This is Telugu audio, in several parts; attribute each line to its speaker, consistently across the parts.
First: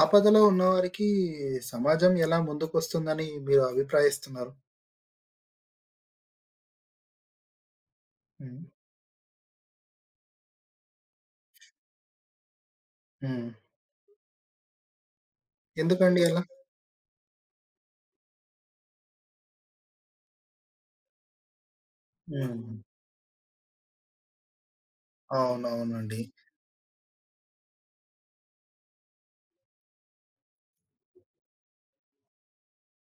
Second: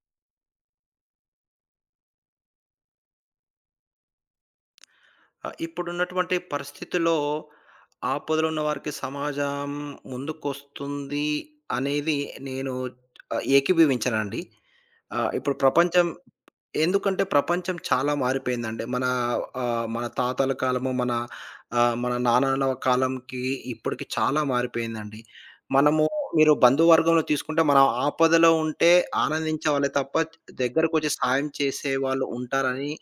Speaker 1: ఆపదలో ఉన్నవారికి సమాజం ఎలా ముందుకొస్తుందని మీరు అభిప్రాయిస్తున్నారు?
Speaker 2: ఆ! ఇప్పుడున్నటువంటి పరిస్థితుల్లో ఆపదలో ఉన్న
Speaker 1: హ్మ్.
Speaker 2: వారికి సమాజం ముందుకొస్తుంది అనేది నేను
Speaker 1: హ్మ్.
Speaker 2: ఏకీభవించనండి. ఆహ్, ఇప్పుడు ప్రపంచం
Speaker 1: ఎందుకండి అలా?
Speaker 2: ఎందుకంటే ప్రపంచం చాలా మారిపోయిందండి. మన తాతల కాలము, మన నాన్నల
Speaker 1: హ్మ్.
Speaker 2: కాలంకి ఇప్పటికి చాలా మారిపోయిందండి. మనము
Speaker 1: అవునవునండి.
Speaker 2: మీరు బంధువర్గంలో తీసుకుంటే మనం ఆపదలో ఉంటే ఆనందించేవాళ్ళే తప్ప దగ్గరకొచ్చి సాయం చేసేవాళ్ళు ఉంటారని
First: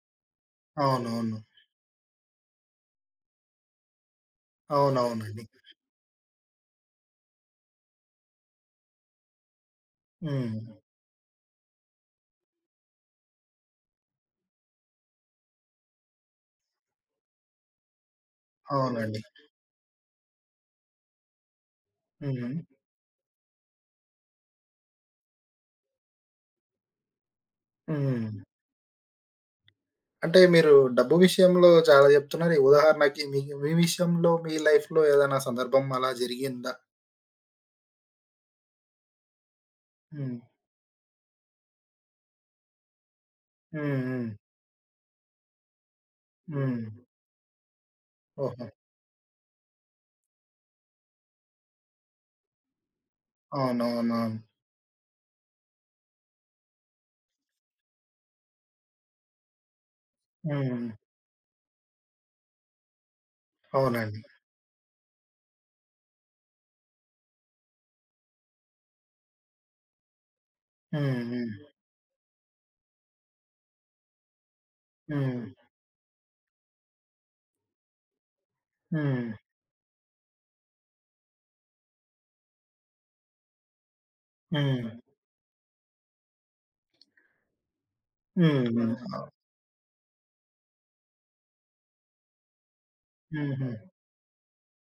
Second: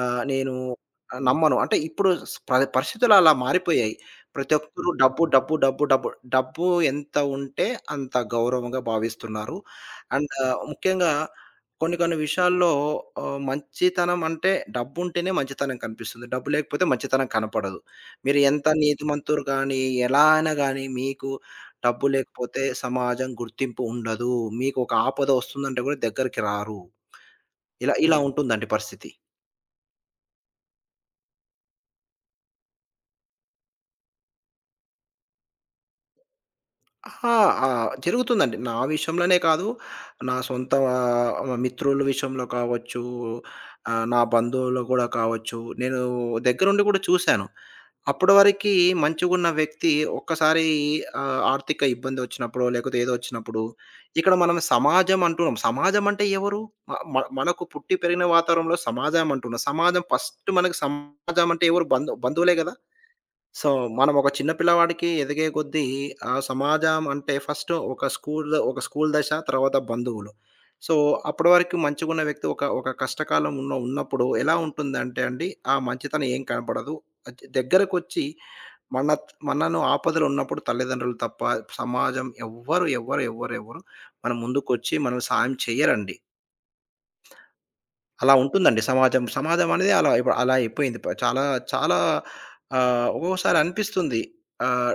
Speaker 2: నేను
Speaker 1: అవునవును.
Speaker 2: నమ్మను. అంటే ఇప్పుడు స్ ప పరిస్థితులు అలా మారిపోయాయి. ప్రతి ఒక్కరు డబ్బు,
Speaker 1: అవునవునండి.
Speaker 2: డబ్బు, డబ్బు, డబ్బు. డబ్బు ఎంత ఉంటే అంత గౌరవంగా భావిస్తున్నారు. అండ్
Speaker 1: హ్మ్.
Speaker 2: ముఖ్యంగా కొన్ని కొన్ని విషయాల్లో మంచితనం అంటే డబ్బుంటేనే మంచితనం కనిపిస్తుంది. డబ్బు లేకపోతే మంచితనం కనపడదు. మీరు ఎంత
Speaker 1: అవునండి.
Speaker 2: నీతిమంతులు గాని, ఎలా అయినా గాని మీకు డబ్బు
Speaker 1: హ్మ్.
Speaker 2: లేకపోతే సమాజం గుర్తింపు ఉండదు. మీకు ఒక ఆపద వస్తుందంటే కూడా దగ్గరికి రారు. ఇలా ఇలా
Speaker 1: హ్మ్.
Speaker 2: ఉంటుందండి పరిస్థితి.
Speaker 1: అంటే మీరు డబ్బు విషయంలో చాలా చెప్తున్నారు. ఉదాహరణకి మీ మీ విషయంలో మీ లైఫ్‌లో ఏదైనా సందర్భం అలా జరిగిందా?
Speaker 2: అహా! ఆ! జరుగుతుందండి. నా విషయంలోనే కాదు, నా
Speaker 1: హ్మ్.
Speaker 2: సొంత మిత్రుల విషయంలో కావచ్చు,
Speaker 1: హ్మ్.
Speaker 2: నా
Speaker 1: హ్మ్.
Speaker 2: బంధువులు కూడా కావచ్చు. నేను
Speaker 1: హ్మ్.
Speaker 2: దగ్గరుండి కూడా చూసాను. అప్పటి
Speaker 1: ఓహో!
Speaker 2: వరకి మంచిగున్న వ్యక్తి ఒక్కసారి ఆర్థిక ఇబ్బందొచ్చినప్పుడో, లేకపోతే ఏదో వచ్చినప్పుడు,
Speaker 1: అవునవునవును.
Speaker 2: ఇక్కడ మనం సమాజం అంటున్నాం. సమాజం అంటే ఎవరు? మ మ మనకు పుట్టి పెరిగిన వాతావరణంలో సమాజం అంటున్నాం. సమాజం ఫస్ట్ మనకు
Speaker 1: హ్మ్.
Speaker 2: సమాజం అంటే ఎవరు? బంధువులే గదా! సో, మనం
Speaker 1: అవునండి.
Speaker 2: ఒక చిన్న పిల్లవాడికి ఎదిగే కొద్దీ సమాజం అంటే ఫస్ట్ ఒక స్కూల్ దశ, తర్వాత బంధువులు. సో,
Speaker 1: హ్మ్.
Speaker 2: అప్పటి
Speaker 1: హ్మ్.
Speaker 2: వరకు మంచిగున్న వ్యక్తి ఒక ఒక కష్టకాలం ఉన్నప్పుడు ఎలా ఉంటుందంటే
Speaker 1: హ్మ్.
Speaker 2: అండి, ఆ మంచితనం ఏం కనపడదు. దగ్గరకొచ్చి మన
Speaker 1: హ్మ్.
Speaker 2: మనను ఆపదలో ఉన్నప్పుడు తల్లిదండ్రులు తప్ప, సమాజం ఎవ్వరు, ఎవ్వరు, ఎవ్వరు, ఎవ్వరు మన
Speaker 1: హ్మ్.
Speaker 2: ముందుకొచ్చి మనకు సాయం చెయ్యరండి. అలా
Speaker 1: హ్మ్.
Speaker 2: ఉంటుందండి
Speaker 1: హ్మ్.
Speaker 2: సమాజం. సమాజం అనేది అలా ఇప్పుడు అలా అయిపోయింది. చాలా చాలా ఒక్కొక్కసారి
Speaker 1: హుహు.
Speaker 2: అనిపిస్తుంది. ఆహ్,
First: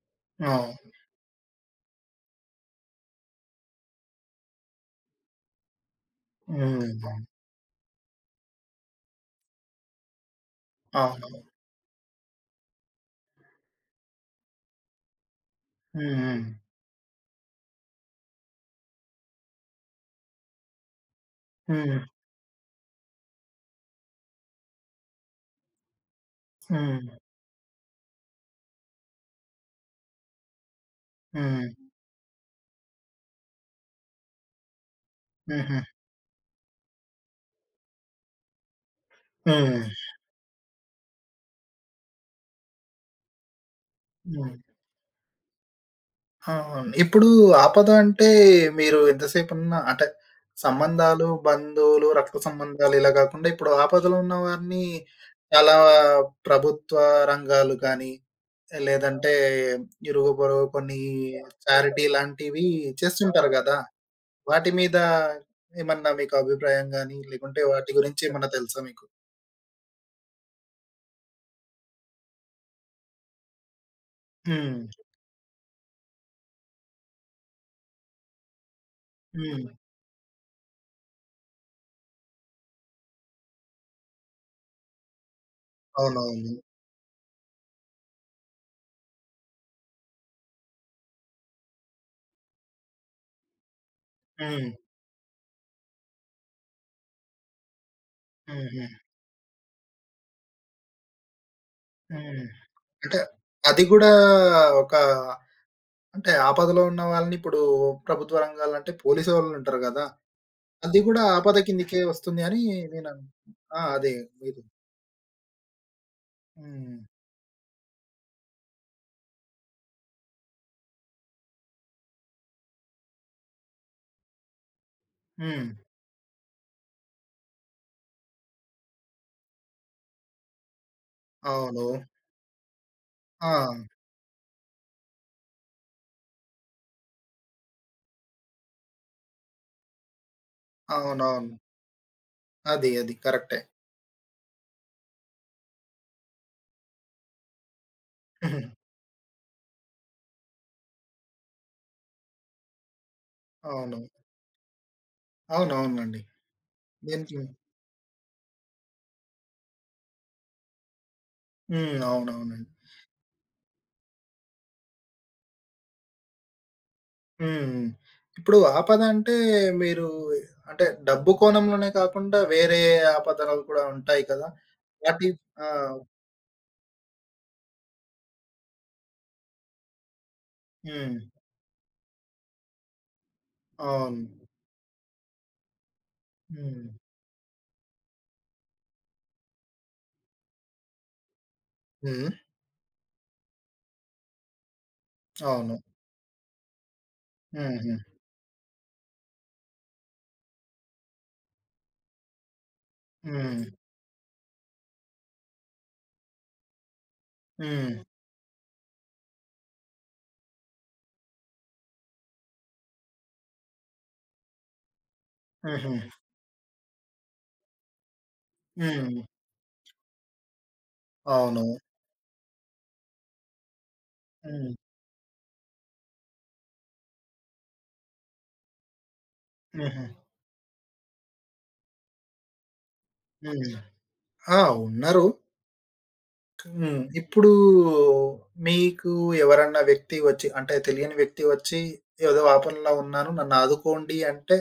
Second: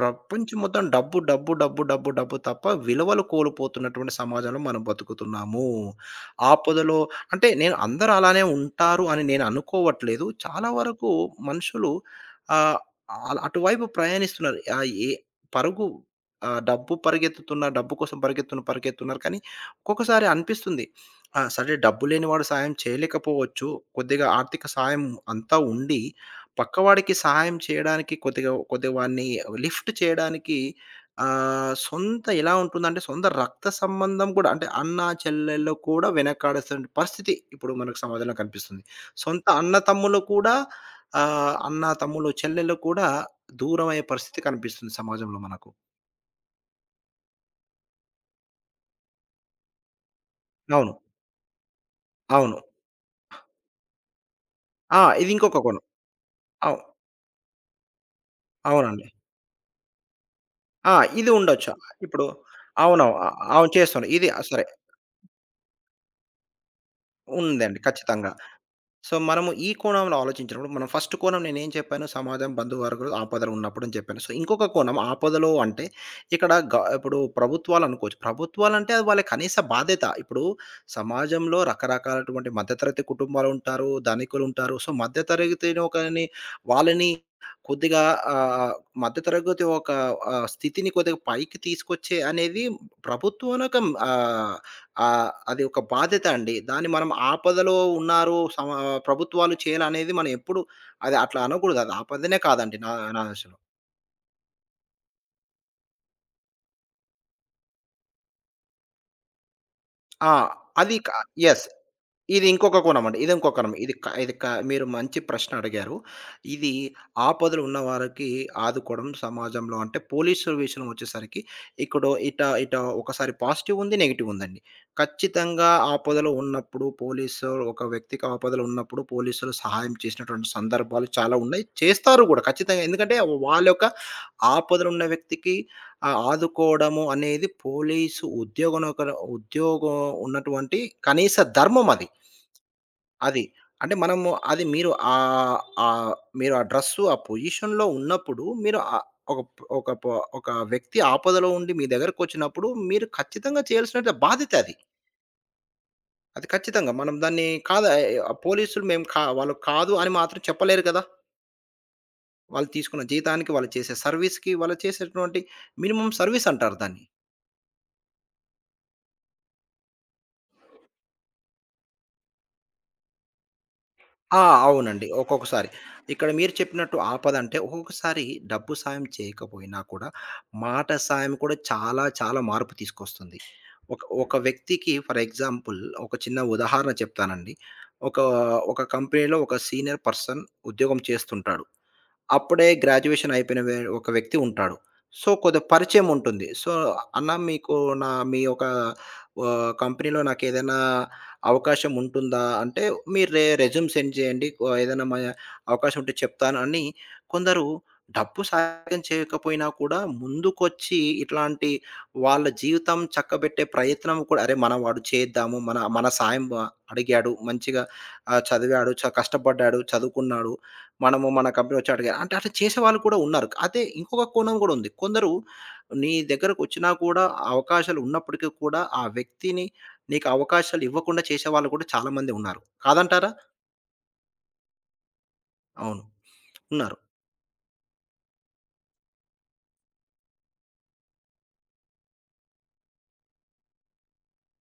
Speaker 2: ప్రపంచం మొత్తం
Speaker 1: అవును.
Speaker 2: డబ్బు, డబ్బు, డబ్బు, డబ్బు, డబ్బు తప్ప విలువలు కోల్పోతున్నటువంటి సమాజంలో మనం బతుకుతున్నాము. ఆపదలో
Speaker 1: హ్మ్.
Speaker 2: అంటే నేను అందరూ అలానే ఉంటారు అని నేను అనుకోవట్లేదు. చాలా వరకు
Speaker 1: అవును.
Speaker 2: మనుషులు ఆహ్, అల్ అటువైపు ప్రయాణిస్తున్నారు. ఆహ్, ఏ పరుగు
Speaker 1: హ్మ్.
Speaker 2: డబ్బు పరిగెత్తుతున్న డబ్బు కోసం పరిగెత్తున్నారు. కానీ ఒక్కొక్కసారి అనిపిస్తుంది. ఆ! సరే
Speaker 1: హ్మ్.
Speaker 2: డబ్బు లేనివాడు సాయం చేయలేకపోవచ్చు. కొద్దిగా ఆర్థిక సాయం అంతా ఉండి
Speaker 1: హ్మ్.
Speaker 2: పక్కవాడికి సహాయం చేయడానికి కొద్దిగా కొద్దిగా వాడిని లిఫ్ట్ చేయడానికి
Speaker 1: హ్మ్.
Speaker 2: సొంత ఎలా ఉంటుందంటే సొంత రక్త సంబంధం కూడా అంటే అన్న, చెల్లెళ్ళు
Speaker 1: హుహు.
Speaker 2: కూడా వెనకాడేస్తున్న పరిస్థితి ఇప్పుడు మనకు సమాజంలో కనిపిస్తుంది. సొంత అన్న,
Speaker 1: హ్మ్.
Speaker 2: తమ్ములు కూడా అన్న, తమ్ములు, చెల్లెళ్ళు కూడా దూరమయ్యే పరిస్థితి
Speaker 1: హ్మ్.
Speaker 2: కనిపిస్తుంది సమాజంలో మనకు.
Speaker 1: అవును. ఇప్పుడు ఆపద అంటే మీరు ఎంతసేపన్నా అంటే
Speaker 2: అవును.
Speaker 1: సంబంధాలు, బంధువులు, రక్త
Speaker 2: అవును.
Speaker 1: సంబంధాలు ఇలా కాకుండా ఇప్పుడు ఆపదలో ఉన్న వారిని
Speaker 2: ఆ! ఇది ఇంకొక
Speaker 1: చాలా
Speaker 2: కోణం. అవు
Speaker 1: ప్రభుత్వ రంగాలు కానీ,
Speaker 2: అవునండి.
Speaker 1: లేదంటే ఇరుగు పొరుగు
Speaker 2: ఆ!
Speaker 1: కొన్ని
Speaker 2: ఇది ఉండొచ్చు.
Speaker 1: చారిటీ
Speaker 2: ఇప్పుడు
Speaker 1: లాంటివి
Speaker 2: అవును.
Speaker 1: చేస్తుంటారు
Speaker 2: అవును
Speaker 1: గదా!
Speaker 2: చేస్తున్నారు. ఇది ఆ, సరే
Speaker 1: వాటి మీద ఏమన్నా మీకు అభిప్రాయం గాని, లేకుంటే
Speaker 2: ఉందండి
Speaker 1: వాటి గురించి
Speaker 2: ఖచ్చితంగా.
Speaker 1: ఏమన్నా తెలుసా మీకు?
Speaker 2: సో, మనము ఈ కోణంలో ఆలోచించినప్పుడు, మనం ఫస్ట్ కోణం నేనేం చెప్పాను, సమాజం, బంధువర్గులు ఆపదలో ఉన్నప్పుడు అని చెప్పాను. సో, ఇంకొక
Speaker 1: హ్మ్.
Speaker 2: కోణం ఆపదలో అంటే, ఇక్కడ ఇప్పుడు ప్రభుత్వాలనుకోవచ్చు. ప్రభుత్వాలంటే అది వాళ్ళ కనీస
Speaker 1: హ్మ్.
Speaker 2: బాధ్యత. ఇప్పుడు సమాజంలో రకరకాలటువంటి మధ్యతరగతి కుటుంబాలుంటారు, ధనికులుంటారు. సో, మధ్యతరగతిని ఒకని
Speaker 1: అవునవును.
Speaker 2: వాళ్ళని కొద్దిగా ఆహ్, మధ్యతరగతి ఒక స్థితిని కొద్దిగా పైకి తీసుకొచ్చే అనేది ప్రభుత్వం ఒక ఆహ్,
Speaker 1: హ్మ్.
Speaker 2: ఆహ్, అది ఒక బాధ్యత అండి. దాన్ని మనం ఆపదలో ఉన్నారు
Speaker 1: హుహు.
Speaker 2: ప్రభుత్వాలు చేయాలనేది మనం ఎప్పుడు అది అట్లా అనకూడదు. అది
Speaker 1: హ్మ్.
Speaker 2: ఆపదనే
Speaker 1: హ్మ్.
Speaker 2: కాదండి నా
Speaker 1: అంటే
Speaker 2: నా దృష్టిలో.
Speaker 1: అది గూడా ఒక అంటే ఆపదలో ఉన్న వాళ్ళని ఇప్పుడు ప్రభుత్వ రంగాలంటే పోలీసోళ్ళుంటారు గదా!
Speaker 2: ఆ! అది
Speaker 1: అది
Speaker 2: క
Speaker 1: గూడా ఆపద
Speaker 2: యెస్.
Speaker 1: కిందకే వస్తుంది
Speaker 2: ఇది
Speaker 1: అని
Speaker 2: ఇంకొక
Speaker 1: నేను
Speaker 2: కోణమండి.
Speaker 1: అన్
Speaker 2: ఇది ఇంకొక కోణం.
Speaker 1: ఆ!
Speaker 2: ఇది క
Speaker 1: అదే
Speaker 2: ఇది క
Speaker 1: మీరు
Speaker 2: మీరు మంచి ప్రశ్న అడిగారు. ఇది
Speaker 1: హ్మ్.
Speaker 2: ఆపదలో ఉన్న వారికి ఆదుకోవడం సమాజంలో అంటే పోలీసు విషయం వచ్చేసరికి ఇప్పుడు ఇట ఇట ఒకసారి పాజిటివ్ ఉంది, నెగెటివ్ ఉందండి.
Speaker 1: హ్మ్.
Speaker 2: ఖచ్చితంగా ఆపదలో ఉన్నప్పుడు పోలీసు ఒక వ్యక్తికి ఆపదలో ఉన్నప్పుడు పోలీసులు సహాయం చేసినటువంటి సందర్భాలు చాలా ఉన్నాయి.
Speaker 1: అవును.
Speaker 2: చేస్తారు కూడా ఖచ్చితంగా. ఎందుకంటే
Speaker 1: ఆ!
Speaker 2: వాళ్ళ యొక్క ఆపదలో ఉన్న వ్యక్తికి ఆదుకోవడము అనేది పోలీసు ఉద్యోగనొకరు ఉద్యోగం ఉన్నటువంటి కనీస
Speaker 1: అవునవును.
Speaker 2: ధర్మం అది.
Speaker 1: అది. అది.
Speaker 2: అది.
Speaker 1: కరెక్టే.
Speaker 2: అంటే మనము అది మీరు ఆహ్, ఆహ్, మీరు ఆ డ్రెస్సు, ఆ పొజిషన్‌లో ఉన్నప్పుడు మీరు ఒక ప్ ఒక ప ఒక వ్యక్తి ఆపదలో ఉండి మీ దగ్గరకొచ్చినప్పుడు మీరు ఖచ్చితంగా
Speaker 1: అవును.
Speaker 2: చేయాల్సిన బాధ్యత అది.
Speaker 1: అవునవునండి.
Speaker 2: అది ఖచ్చితంగా. మనం
Speaker 1: దీనికి
Speaker 2: దాన్ని కాదా పోలీసులు మేము వాళ్ళు కాదు అని మాత్రం చెప్పలేరు కదా!
Speaker 1: హ్మ్. అవునవునండి.
Speaker 2: వాళ్ళు తీసుకున్న జీతానికి, వాళ్ళు చేసే సర్వీస్‌కి, వాళ్ళు చేసేటువంటి మినిమమ్ సర్వీస్ అంటారు దాన్ని.
Speaker 1: హ్మ్. ఇప్పుడు ఆపద అంటే మీరు అంటే డబ్బు కోణంలోనే కాకుండా వేరే ఆపదలు కూడా ఉంటాయి
Speaker 2: ఆ!
Speaker 1: కదా!
Speaker 2: అవునండి.
Speaker 1: వాటి ఆ!
Speaker 2: ఒక్కొక్కసారి. ఇక్కడ మీరు చెప్పినట్టు ఆపదంటే ఒక్కొక్కసారి డబ్బు సాయం చేయకపోయినా కూడా మాట
Speaker 1: హ్మ్.
Speaker 2: సాయం కూడా చాలా చాలా మార్పు తీసుకొస్తుంది. ఒక
Speaker 1: అవును.
Speaker 2: ఒక వ్యక్తికి ఫర్ ఎగ్జాంపుల్ ఒక చిన్న
Speaker 1: హ్మ్.
Speaker 2: ఉదాహరణ చెప్తానండి. ఒక ఒక కంపెనీలో ఒక సీనియర్ పర్సన్ ఉద్యోగం చేస్తుంటాడు.
Speaker 1: హ్మ్.
Speaker 2: అప్పుడే గ్రాడ్యుయేషన్ అయిపోయిన ఒక వ్యక్తి ఉంటాడు. సో, కొద్దిగా
Speaker 1: అవును.
Speaker 2: పరిచయం ఉంటుంది. సో, "అన్న మీకు
Speaker 1: హుహు.
Speaker 2: నా మీ యొక్క కంపెనీలో నాకేదైనా అవకాశం ఉంటుందా?" అంటే, "మీరు
Speaker 1: హ్మ్.
Speaker 2: రెజ్యూమ్ సెండ్ చేయండి. ఏదైనా అవకాశం ఉంటే చెప్తాను" అని కొందరు
Speaker 1: హ్మ్.
Speaker 2: డబ్బు సహాయం చేయకపోయినా కూడా ముందుకొచ్చి ఇట్లాంటి వాళ్ళ జీవితం చక్కబెట్టే ప్రయత్నం కూడా, "అరే! మన వాడు చేద్దాము. మన
Speaker 1: హుహు.
Speaker 2: మన సాయం అడిగాడు. మంచిగా చదివాడు.
Speaker 1: హ్మ్.
Speaker 2: కష్టపడ్డాడు. చదువుకున్నాడు. మనము మన
Speaker 1: అవును.
Speaker 2: కంపెనీ వచ్చి అడిగారు. అంటే అట్లా చేసేవాళ్ళు కూడా ఉన్నారు. అదే ఇంకొక కోణం కూడా
Speaker 1: హ్మ్.
Speaker 2: ఉంది. కొందరు నీ దగ్గరకొచ్చినా కూడా అవకాశాలు ఉన్నప్పటికీ కూడా ఆ వ్యక్తిని
Speaker 1: హుహు.
Speaker 2: నీకు అవకాశాలు ఇవ్వకుండా చేసేవాళ్ళు కూడా చాలామంది ఉన్నారు. కాదంటారా?
Speaker 1: హ్మ్. ఆ! ఉన్నారు.
Speaker 2: అవును. ఉన్నారు.
Speaker 1: హ్మ్. ఇప్పుడు మీకు ఎవరన్నా వ్యక్తి వచ్చి అంటే తెలియని వ్యక్తి వచ్చి ఏదో ఆపదలో ఉన్నాను నన్ను ఆదుకోండి అంటే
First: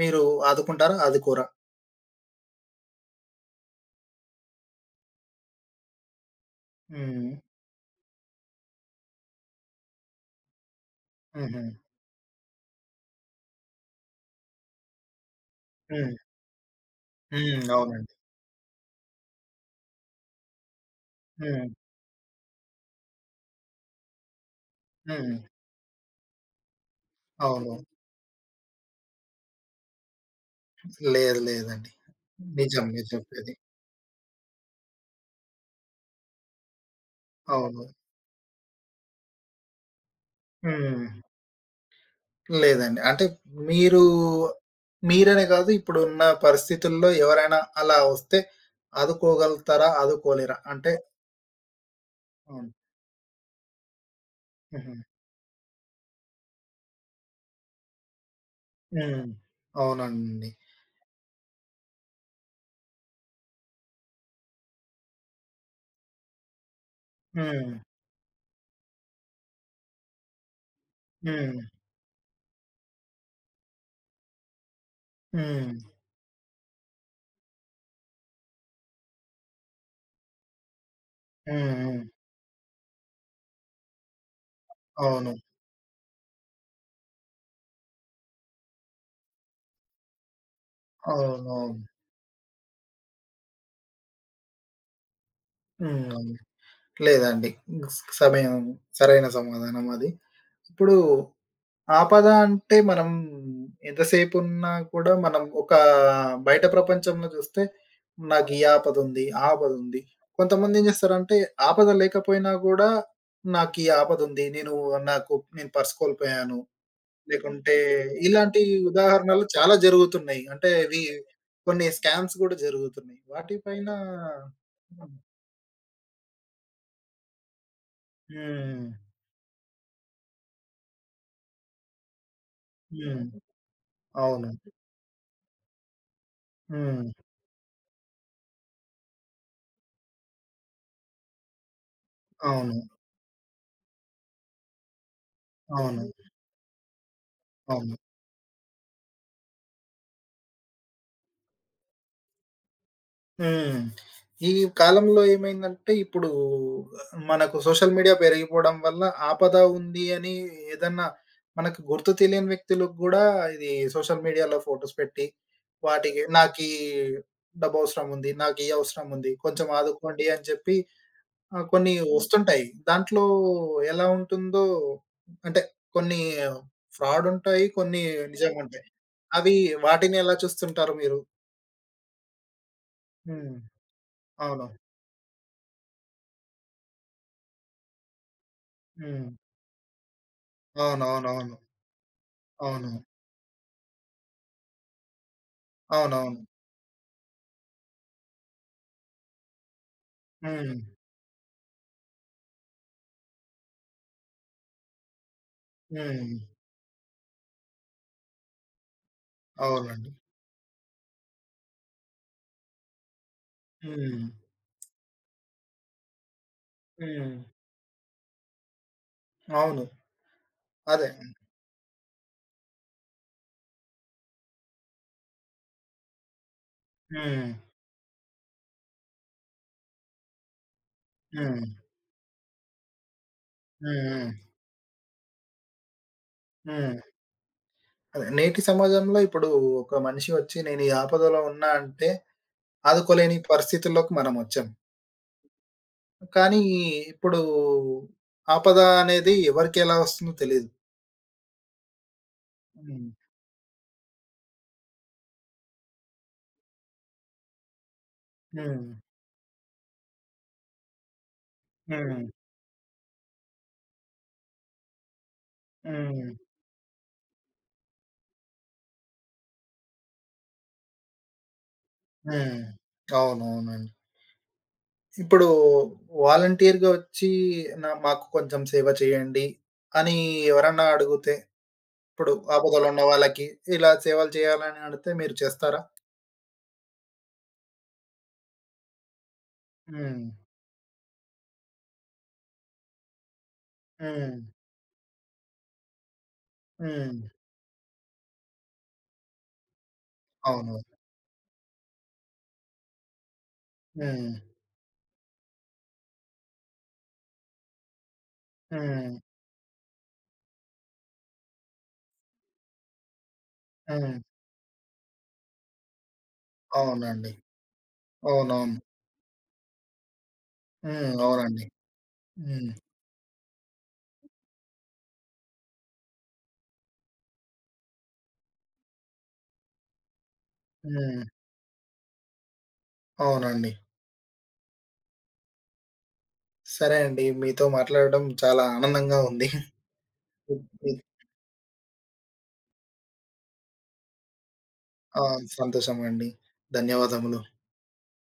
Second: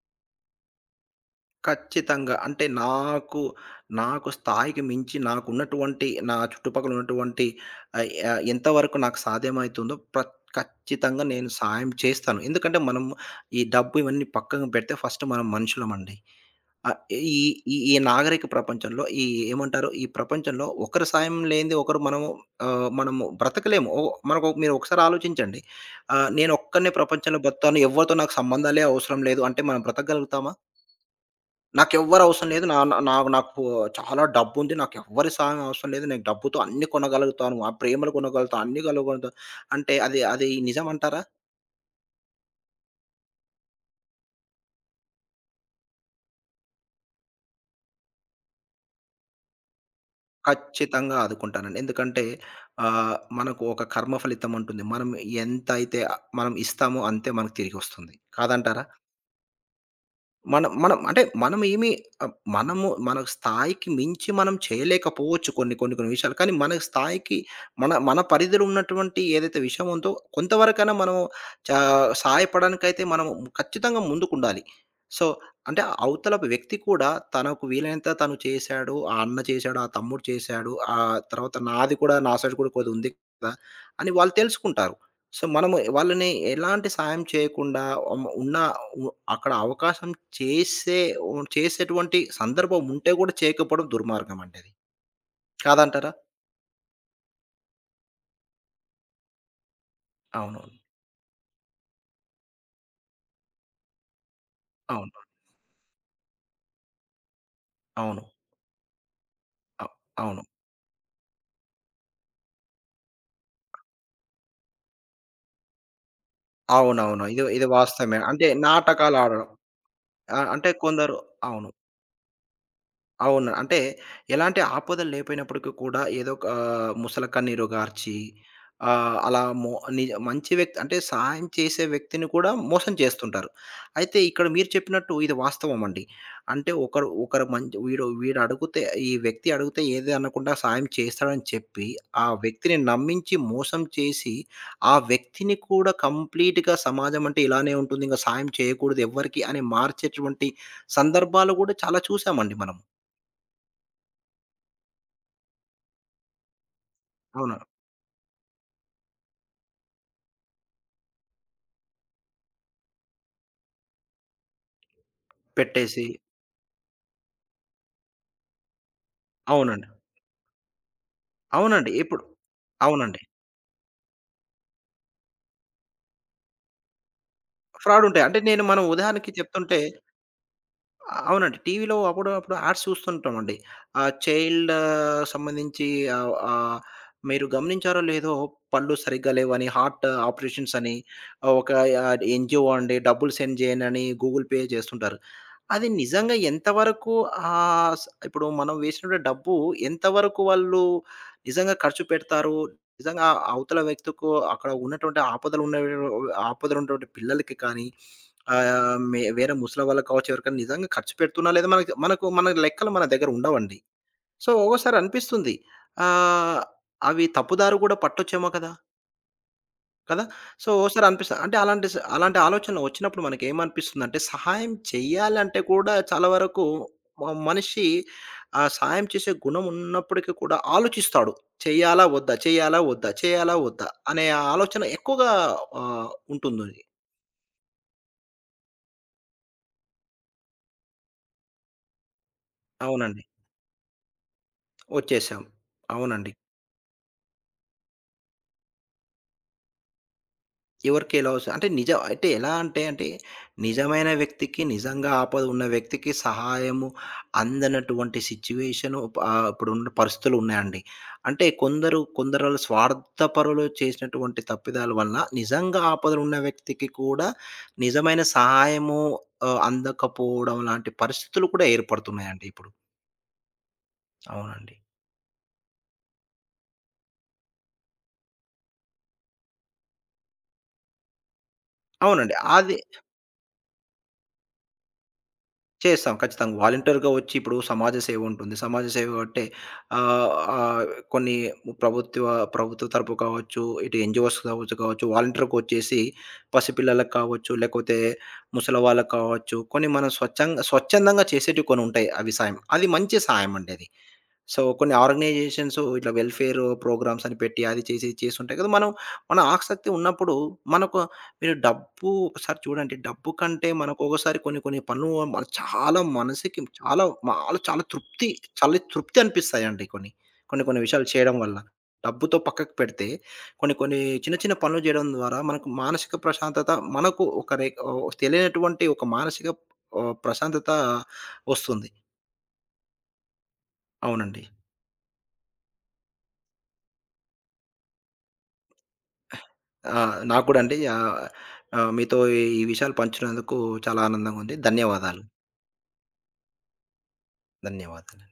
Speaker 1: మీరు ఆదుకుంటారా? ఆదుకోరా?
Speaker 2: ఖచ్చితంగా. అంటే నాకు స్థాయికి మించి నాకున్నటువంటి నా చుట్టుపక్కల
Speaker 1: హ్మ్.
Speaker 2: ఉన్నటువంటి ఆహ్, ఆహ్, ఎంతవరకు నాకు సాధ్యమైతుందో ఖచ్చితంగా నేను
Speaker 1: హుహు.
Speaker 2: సాయం చేస్తాను. ఎందుకంటే మనం ఈ డబ్బు ఇవన్నీ పక్కన పెడితే ఫస్ట్ మనం
Speaker 1: హ్మ్.
Speaker 2: మనుషులమండి. ఆ! ఈ
Speaker 1: హ్మ్.
Speaker 2: ఈ ఈ
Speaker 1: అవునండి.
Speaker 2: నాగరిక ప్రపంచంలో ఏమంటారు? ఈ ప్రపంచంలో ఒకరి సాయం
Speaker 1: హ్మ్.
Speaker 2: లేనిదే ఒకరు మనము బ్రతకలేము. మనకు మీరు ఒకసారి
Speaker 1: హ్మ్.
Speaker 2: ఆలోచించండి. నేను ఒక్కడినే ప్రపంచంలో
Speaker 1: అవును.
Speaker 2: బ్రతుకుతాను. ఎవ్వరితో నాకు సంబంధాలే అవసరం లేదు అంటే మనం బ్రతకగలుగుతామా?
Speaker 1: లేదు లేదండి.
Speaker 2: నాకెవ్వరు అవసరం లేదు. నా
Speaker 1: నిజం
Speaker 2: నా
Speaker 1: మీరు
Speaker 2: నాకు
Speaker 1: చెప్పేది.
Speaker 2: నాకు చాలా డబ్బుంది. నాకెవ్వరి సహాయం అవసరం లేదు. నేను డబ్బుతో అన్నీ కొనగలుగుతాను. ఆ
Speaker 1: అవును.
Speaker 2: ప్రేమలు కొనగలుగుతాను. అన్నీ కొనగలుగుతాను. అంటే అది అది నిజం
Speaker 1: హ్మ్.
Speaker 2: అంటారా?
Speaker 1: లేదండి. అంటే మీరు మీరనే కాదు ఇప్పుడున్న పరిస్థితుల్లో ఎవరైనా అలా వస్తే ఆదుకోగలుగుతారా? ఆదుకోలేరా? అంటే
Speaker 2: ఖచ్చితంగా ఆదుకుంటానండి. ఎందుకంటే
Speaker 1: అవును.
Speaker 2: మనకు ఒక కర్మ ఫలితం ఉంటుంది.
Speaker 1: హుహు.
Speaker 2: మనం ఎంతైతే మనం ఇస్తామో అంతే మనకు తిరిగొస్తుంది. కాదంటారా?
Speaker 1: హ్మ్. అవునండి.
Speaker 2: మనం మనం అంటే మనం ఏమి మనము మన స్థాయికి మించి మనం చేయలేకపోవచ్చు కొన్ని కొన్ని కొన్ని విషయాలు. కానీ మన స్థాయికి
Speaker 1: హ్మ్.
Speaker 2: మన మన పరిధిలో ఉన్నటువంటి ఏదైతే విషయం ఉందో కొంతవరకైనా మనం
Speaker 1: హ్మ్.
Speaker 2: చా సహాయపడడానికైతే మనం ఖచ్చితంగా ముందుకుండాలి. సో,
Speaker 1: హ్మ్.
Speaker 2: అంటే అవతల వ్యక్తి కూడా తనకు వీలైనంత తను చేశాడు. ఆ అన్న చేశాడు, ఆ తమ్ముడు చేశాడు. తర్వాత
Speaker 1: హ్మ్.
Speaker 2: నాది
Speaker 1: హ్మ్.
Speaker 2: కూడా నా సైడ్ కూడా కొద్దిగా ఉంది కదా! అని వాళ్ళు తెలుసుకుంటారు.
Speaker 1: అవును.
Speaker 2: సో, మనము వాళ్ళని ఎలాంటి సాయం చేయకుండా ఉమ్ ఉన్న ఉ అక్కడ అవకాశం చేసే
Speaker 1: అవునవును.
Speaker 2: చేసేటువంటి సందర్భం ఉంటే కూడా చేయకపోవడం దుర్మార్గం అండి అది.
Speaker 1: హ్మ్.
Speaker 2: కాదంటారా?
Speaker 1: అవును. లేదండి. సమయం సరైన సమాధానం అది.
Speaker 2: అవునవును.
Speaker 1: ఇప్పుడు ఆపద అంటే మనం ఎంతసేపున్నా కూడా
Speaker 2: అవును.
Speaker 1: మనం ఒక బయట ప్రపంచంలో చూస్తే
Speaker 2: అవును.
Speaker 1: నాకు ఈ ఆపద ఉంది, ఆ ఆపద
Speaker 2: అ
Speaker 1: ఉంది.
Speaker 2: అవును.
Speaker 1: కొంతమంది ఏం చేస్తారంటే ఆపద లేకపోయినా కూడా నాకు ఈ ఆపద ఉంది. నేను పర్స్ కోల్పోయాను.
Speaker 2: అవునవును. ఇది ఇది
Speaker 1: లేకుంటే
Speaker 2: వాస్తవమే. అంటే
Speaker 1: ఇలాంటి
Speaker 2: నాటకాలు
Speaker 1: ఉదాహరణలు
Speaker 2: ఆడడం.
Speaker 1: చాలా జరుగుతున్నాయి.
Speaker 2: అంటే
Speaker 1: అంటే ఇవి
Speaker 2: కొందరు అవును.
Speaker 1: కొన్ని స్కామ్స్ కూడా జరుగుతున్నాయి.
Speaker 2: అవును. అంటే
Speaker 1: వాటిపైన
Speaker 2: ఎలాంటి ఆపదలు
Speaker 1: హ్మ్.
Speaker 2: లేపోయినప్పటికి కూడా ఏదో ఒక ముసల కన్నీరు గార్చి
Speaker 1: హ్మ్.
Speaker 2: ఆహ్, అలా మో మంచి వ్యక్తి అంటే సహాయం చేసే వ్యక్తిని కూడా మోసం
Speaker 1: హ్మ్.
Speaker 2: చేస్తుంటారు. అయితే ఇక్కడ
Speaker 1: అవును.
Speaker 2: మీరు చెప్పినట్టు ఇది వాస్తవం అండి. అంటే ఒకరు
Speaker 1: హ్మ్.
Speaker 2: ఒకరు మంచి వీడు వీడు అడుగుతే ఈ వ్యక్తి అడిగితే ఏది అనకుండా సాయం చేస్తాడని చెప్పి ఆ వ్యక్తిని
Speaker 1: అవును.
Speaker 2: నమ్మించి మోసం చేసి ఆ వ్యక్తిని కూడా
Speaker 1: అవును.
Speaker 2: కంప్లీట్‌గా సమాజం అంటే ఇలానే
Speaker 1: అవును.
Speaker 2: ఉంటుంది. ఇంక సాయం చేయకూడదు ఎవ్వరికీ అని మార్చేటువంటి సందర్భాలు కూడా చాలా చూసామండి మనం.
Speaker 1: హ్మ్. ఈ కాలంలో ఏమైందంటే ఇప్పుడు
Speaker 2: అవును.
Speaker 1: మనకు సోషల్ మీడియా పెరిగిపోవడం వల్ల ఆపద ఉంది అని ఏదన్నా మనకు గుర్తు తెలియని వ్యక్తులకు గూడా ఇది సోషల్ మీడియాలో ఫోటోస్ పెట్టి
Speaker 2: పెట్టేసి
Speaker 1: వాటికి నాకీ డబ్బవసరం ఉంది. నాకు ఈ అవసరం ఉంది. కొంచెం
Speaker 2: అవునండి.
Speaker 1: ఆదుకోండి అని చెప్పి ఆహ్,
Speaker 2: అవునండి.
Speaker 1: కొన్ని
Speaker 2: ఇప్పుడు
Speaker 1: వస్తుంటాయి.
Speaker 2: అవునండి.
Speaker 1: దాంట్లో ఎలా ఉంటుందో అంటే కొన్ని ఫ్రాడ్ ఉంటాయి. కొన్ని
Speaker 2: ఫ్రాడుంటాయి. అంటే నేను మనం
Speaker 1: నిజంగుంటాయి.
Speaker 2: ఉదాహరణకి
Speaker 1: అవి
Speaker 2: చెప్తుంటే
Speaker 1: వాటిని ఎలా చూస్తుంటారు
Speaker 2: ఆ,
Speaker 1: మీరు?
Speaker 2: అవునండి. టీవీలో అప్పుడప్పుడు యాడ్స్
Speaker 1: హ్మ్.
Speaker 2: చూస్తుంటామండి. ఆ
Speaker 1: అవును.
Speaker 2: చైల్డ్ సంబంధించి ఆహ్, ఆహ్, మీరు గమనించారో లేదో పళ్ళు
Speaker 1: హ్మ్.
Speaker 2: సరిగ్గా లేవని, హార్ట్ ఆపరేషన్స్ అని, ఆ,
Speaker 1: అవునవునవును.
Speaker 2: ఒక ఎన్‌జీఓ
Speaker 1: అవును.
Speaker 2: అండి డబ్బులు సెండ్ చేయనని గూగుల్ పే చేస్తుంటారు. అది నిజంగా
Speaker 1: అవునవును.
Speaker 2: ఎంతవరకు ఆహ్, స్ ఇప్పుడు మనం వేసినటువంటి డబ్బు ఎంతవరకు
Speaker 1: హ్మ్.
Speaker 2: వాళ్ళు నిజంగా ఖర్చు పెడతారు? నిజంగా ఆ అవతల వ్యక్తుకు అక్కడ ఉన్నటువంటి
Speaker 1: హ్మ్.
Speaker 2: ఆపదలు ఉన్నటువంటి పిల్లలకి కానీ, ఆహ్, మే వేరే ముసలి వాళ్ళకి
Speaker 1: అవునండి.
Speaker 2: కావచ్చు, ఎవరికైనా నిజంగా ఖర్చు పెడుతున్నా లేదా మనకు మనకు మన లెక్కలు మన దగ్గర ఉండవండి.
Speaker 1: హ్మ్.
Speaker 2: సో, ఒక్కోసారి అనిపిస్తుంది. ఆహ్, అవి
Speaker 1: హ్మ్.
Speaker 2: తప్పుదారి కూడా పట్టొచ్చేమో కదా!
Speaker 1: అవును.
Speaker 2: కదా! సో, ఓసారి
Speaker 1: అదే.
Speaker 2: అనిపిస్తది. అంటే అలాంటి ఆలోచనలు వచ్చినప్పుడు మనకేమనిపిస్తుందంటే, సహాయం చేయాలంటే కూడా చాలా వరకు మ
Speaker 1: హ్మ్.
Speaker 2: మనిషి సహాయం చేసే గుణం ఉన్నప్పటికీ కూడా ఆలోచిస్తాడు.
Speaker 1: హ్మ్.
Speaker 2: చేయాలా? వద్దా? చేయాలా? వద్దా? చేయాలా? వద్దా? అనే
Speaker 1: హ్మ్.
Speaker 2: ఆలోచన ఎక్కువగా ఆహ్, ఉంటుంది.
Speaker 1: హ్మ్. అదే నేటి సమాజంలో ఇప్పుడు ఒక మనిషి వచ్చి నేను ఈ ఆపదలో ఉన్నా అంటే
Speaker 2: అవునండి.
Speaker 1: ఆదుకోలేని పరిస్థితుల్లోకి మనం వచ్చాం.
Speaker 2: వచ్చేసాం. అవునండి.
Speaker 1: కానీ ఇప్పుడు ఆపద అనేది ఎవరికి ఎలా వస్తుందో తెలీదు.
Speaker 2: ఎవరికీ ఎలా వస్తది? అంటే నిజం అంటే ఎలా అంటే అంటే
Speaker 1: హ్మ్.
Speaker 2: నిజమైన వ్యక్తికి, నిజంగా ఆపద ఉన్న వ్యక్తికి సహాయము అందనటువంటి
Speaker 1: హ్మ్.
Speaker 2: సిట్యుయేషను ఇప్పుడున్న పరిస్థితులు ఉన్నాయండి. అంటే కొందరు
Speaker 1: హ్మ్.
Speaker 2: కొందరు స్వార్థపరులు చేసినటువంటి తప్పిదాల వల్ల నిజంగా ఆపదలో
Speaker 1: హ్మ్.
Speaker 2: ఉన్న వ్యక్తికి కూడా నిజమైన సహాయము అందకపోవడం లాంటి పరిస్థితులు కూడా ఏర్పడుతున్నాయండి
Speaker 1: హ్మ్.
Speaker 2: ఇప్పుడు.
Speaker 1: అవునవునండి.
Speaker 2: అవునండి.
Speaker 1: ఇప్పుడు వాలంటీర్‌గా వచ్చి నా మాకు కొంచెం సేవ చేయండి అని ఎవరన్నా అడుగుతే, ఇప్పుడు
Speaker 2: అవునండి. అది
Speaker 1: ఆపదలో ఉన్న వాళ్ళకి ఇలా సేవలు చేయాలని అడిగితే మీరు చేస్తారా?
Speaker 2: చేస్తాం. ఖచ్చితంగా. వాలంటీర్‌గా వచ్చి ఇప్పుడు సమాజ సేవ ఉంటుంది. సమాజ సేవ అంటే
Speaker 1: హ్మ్.
Speaker 2: ఆహ్, ఆహ్, కొన్ని ప్రభుత్వ ప్రభుత్వ తరపు కావచ్చు, ఇటు ఎన్‌జీఓస్
Speaker 1: హ్మ్.
Speaker 2: కావచ్చు కావచ్చు వాలంటీర్‌గా వచ్చేసి పసిపిల్లలకు
Speaker 1: హ్మ్.
Speaker 2: కావచ్చు, లేకపోతే ముసలి వాళ్ళకి కావచ్చు, కొన్ని మనం
Speaker 1: అవును.
Speaker 2: స్వచ్ఛందంగా చేసేటివి కొన్ని ఉంటాయి అవి సాయం. అది మంచి సాయం అండి అది.
Speaker 1: హ్మ్.
Speaker 2: సో, కొన్ని ఆర్గనైజేషన్స్ ఇట్లా వెల్‌ఫేర్ ప్రోగ్రామ్స్ అని పెట్టి, అది చేసి, ఇది చేసి ఉంటాయి కదా! మనం
Speaker 1: హ్మ్.
Speaker 2: మన ఆసక్తి ఉన్నప్పుడు మనకు మీరు డబ్బు ఒకసారి చూడండి. డబ్బు కంటే మనకు
Speaker 1: హ్మ్.
Speaker 2: ఒక్కోసారి కొన్ని కొన్ని పనులు మన చాలా మనసుకి
Speaker 1: అవునండి.
Speaker 2: మాల చాలా తృప్తి
Speaker 1: అవునవును.
Speaker 2: చాలా తృప్తి అనిపిస్తాయండి కొన్ని. కొన్ని కొన్ని విషయాలు
Speaker 1: హ్మ్.
Speaker 2: చేయడం వల్ల.
Speaker 1: అవునండి.
Speaker 2: డబ్బుతో
Speaker 1: హ్మ్.
Speaker 2: పక్కకు పెడితే కొన్ని కొన్ని చిన్న చిన్న పనులు చేయడం ద్వారా మనకు మానసిక ప్రశాంతత మనకు ఒక రే ఓ తెలియనటువంటి ఒక మానసిక ప్రశాంతత
Speaker 1: హ్మ్.
Speaker 2: వస్తుంది.
Speaker 1: అవునండి.
Speaker 2: అవునండి.
Speaker 1: సరే అండి. మీతో మాట్లాడడం చాలా ఆనందంగా ఉంది.
Speaker 2: ఆ! నాకు కూడా
Speaker 1: హ్మ్.
Speaker 2: అండి.
Speaker 1: హ్మ్.
Speaker 2: ఆహ్, ఆహ్, మీతో ఈ ఈ విషయాలు పంచుకున్నందుకు చాలా ఆనందంగా ఉంది. ధన్యవాదాలు.
Speaker 1: ఆ! సంతోషమండి. ధన్యవాదములు.
Speaker 2: ధన్యవాదాలు.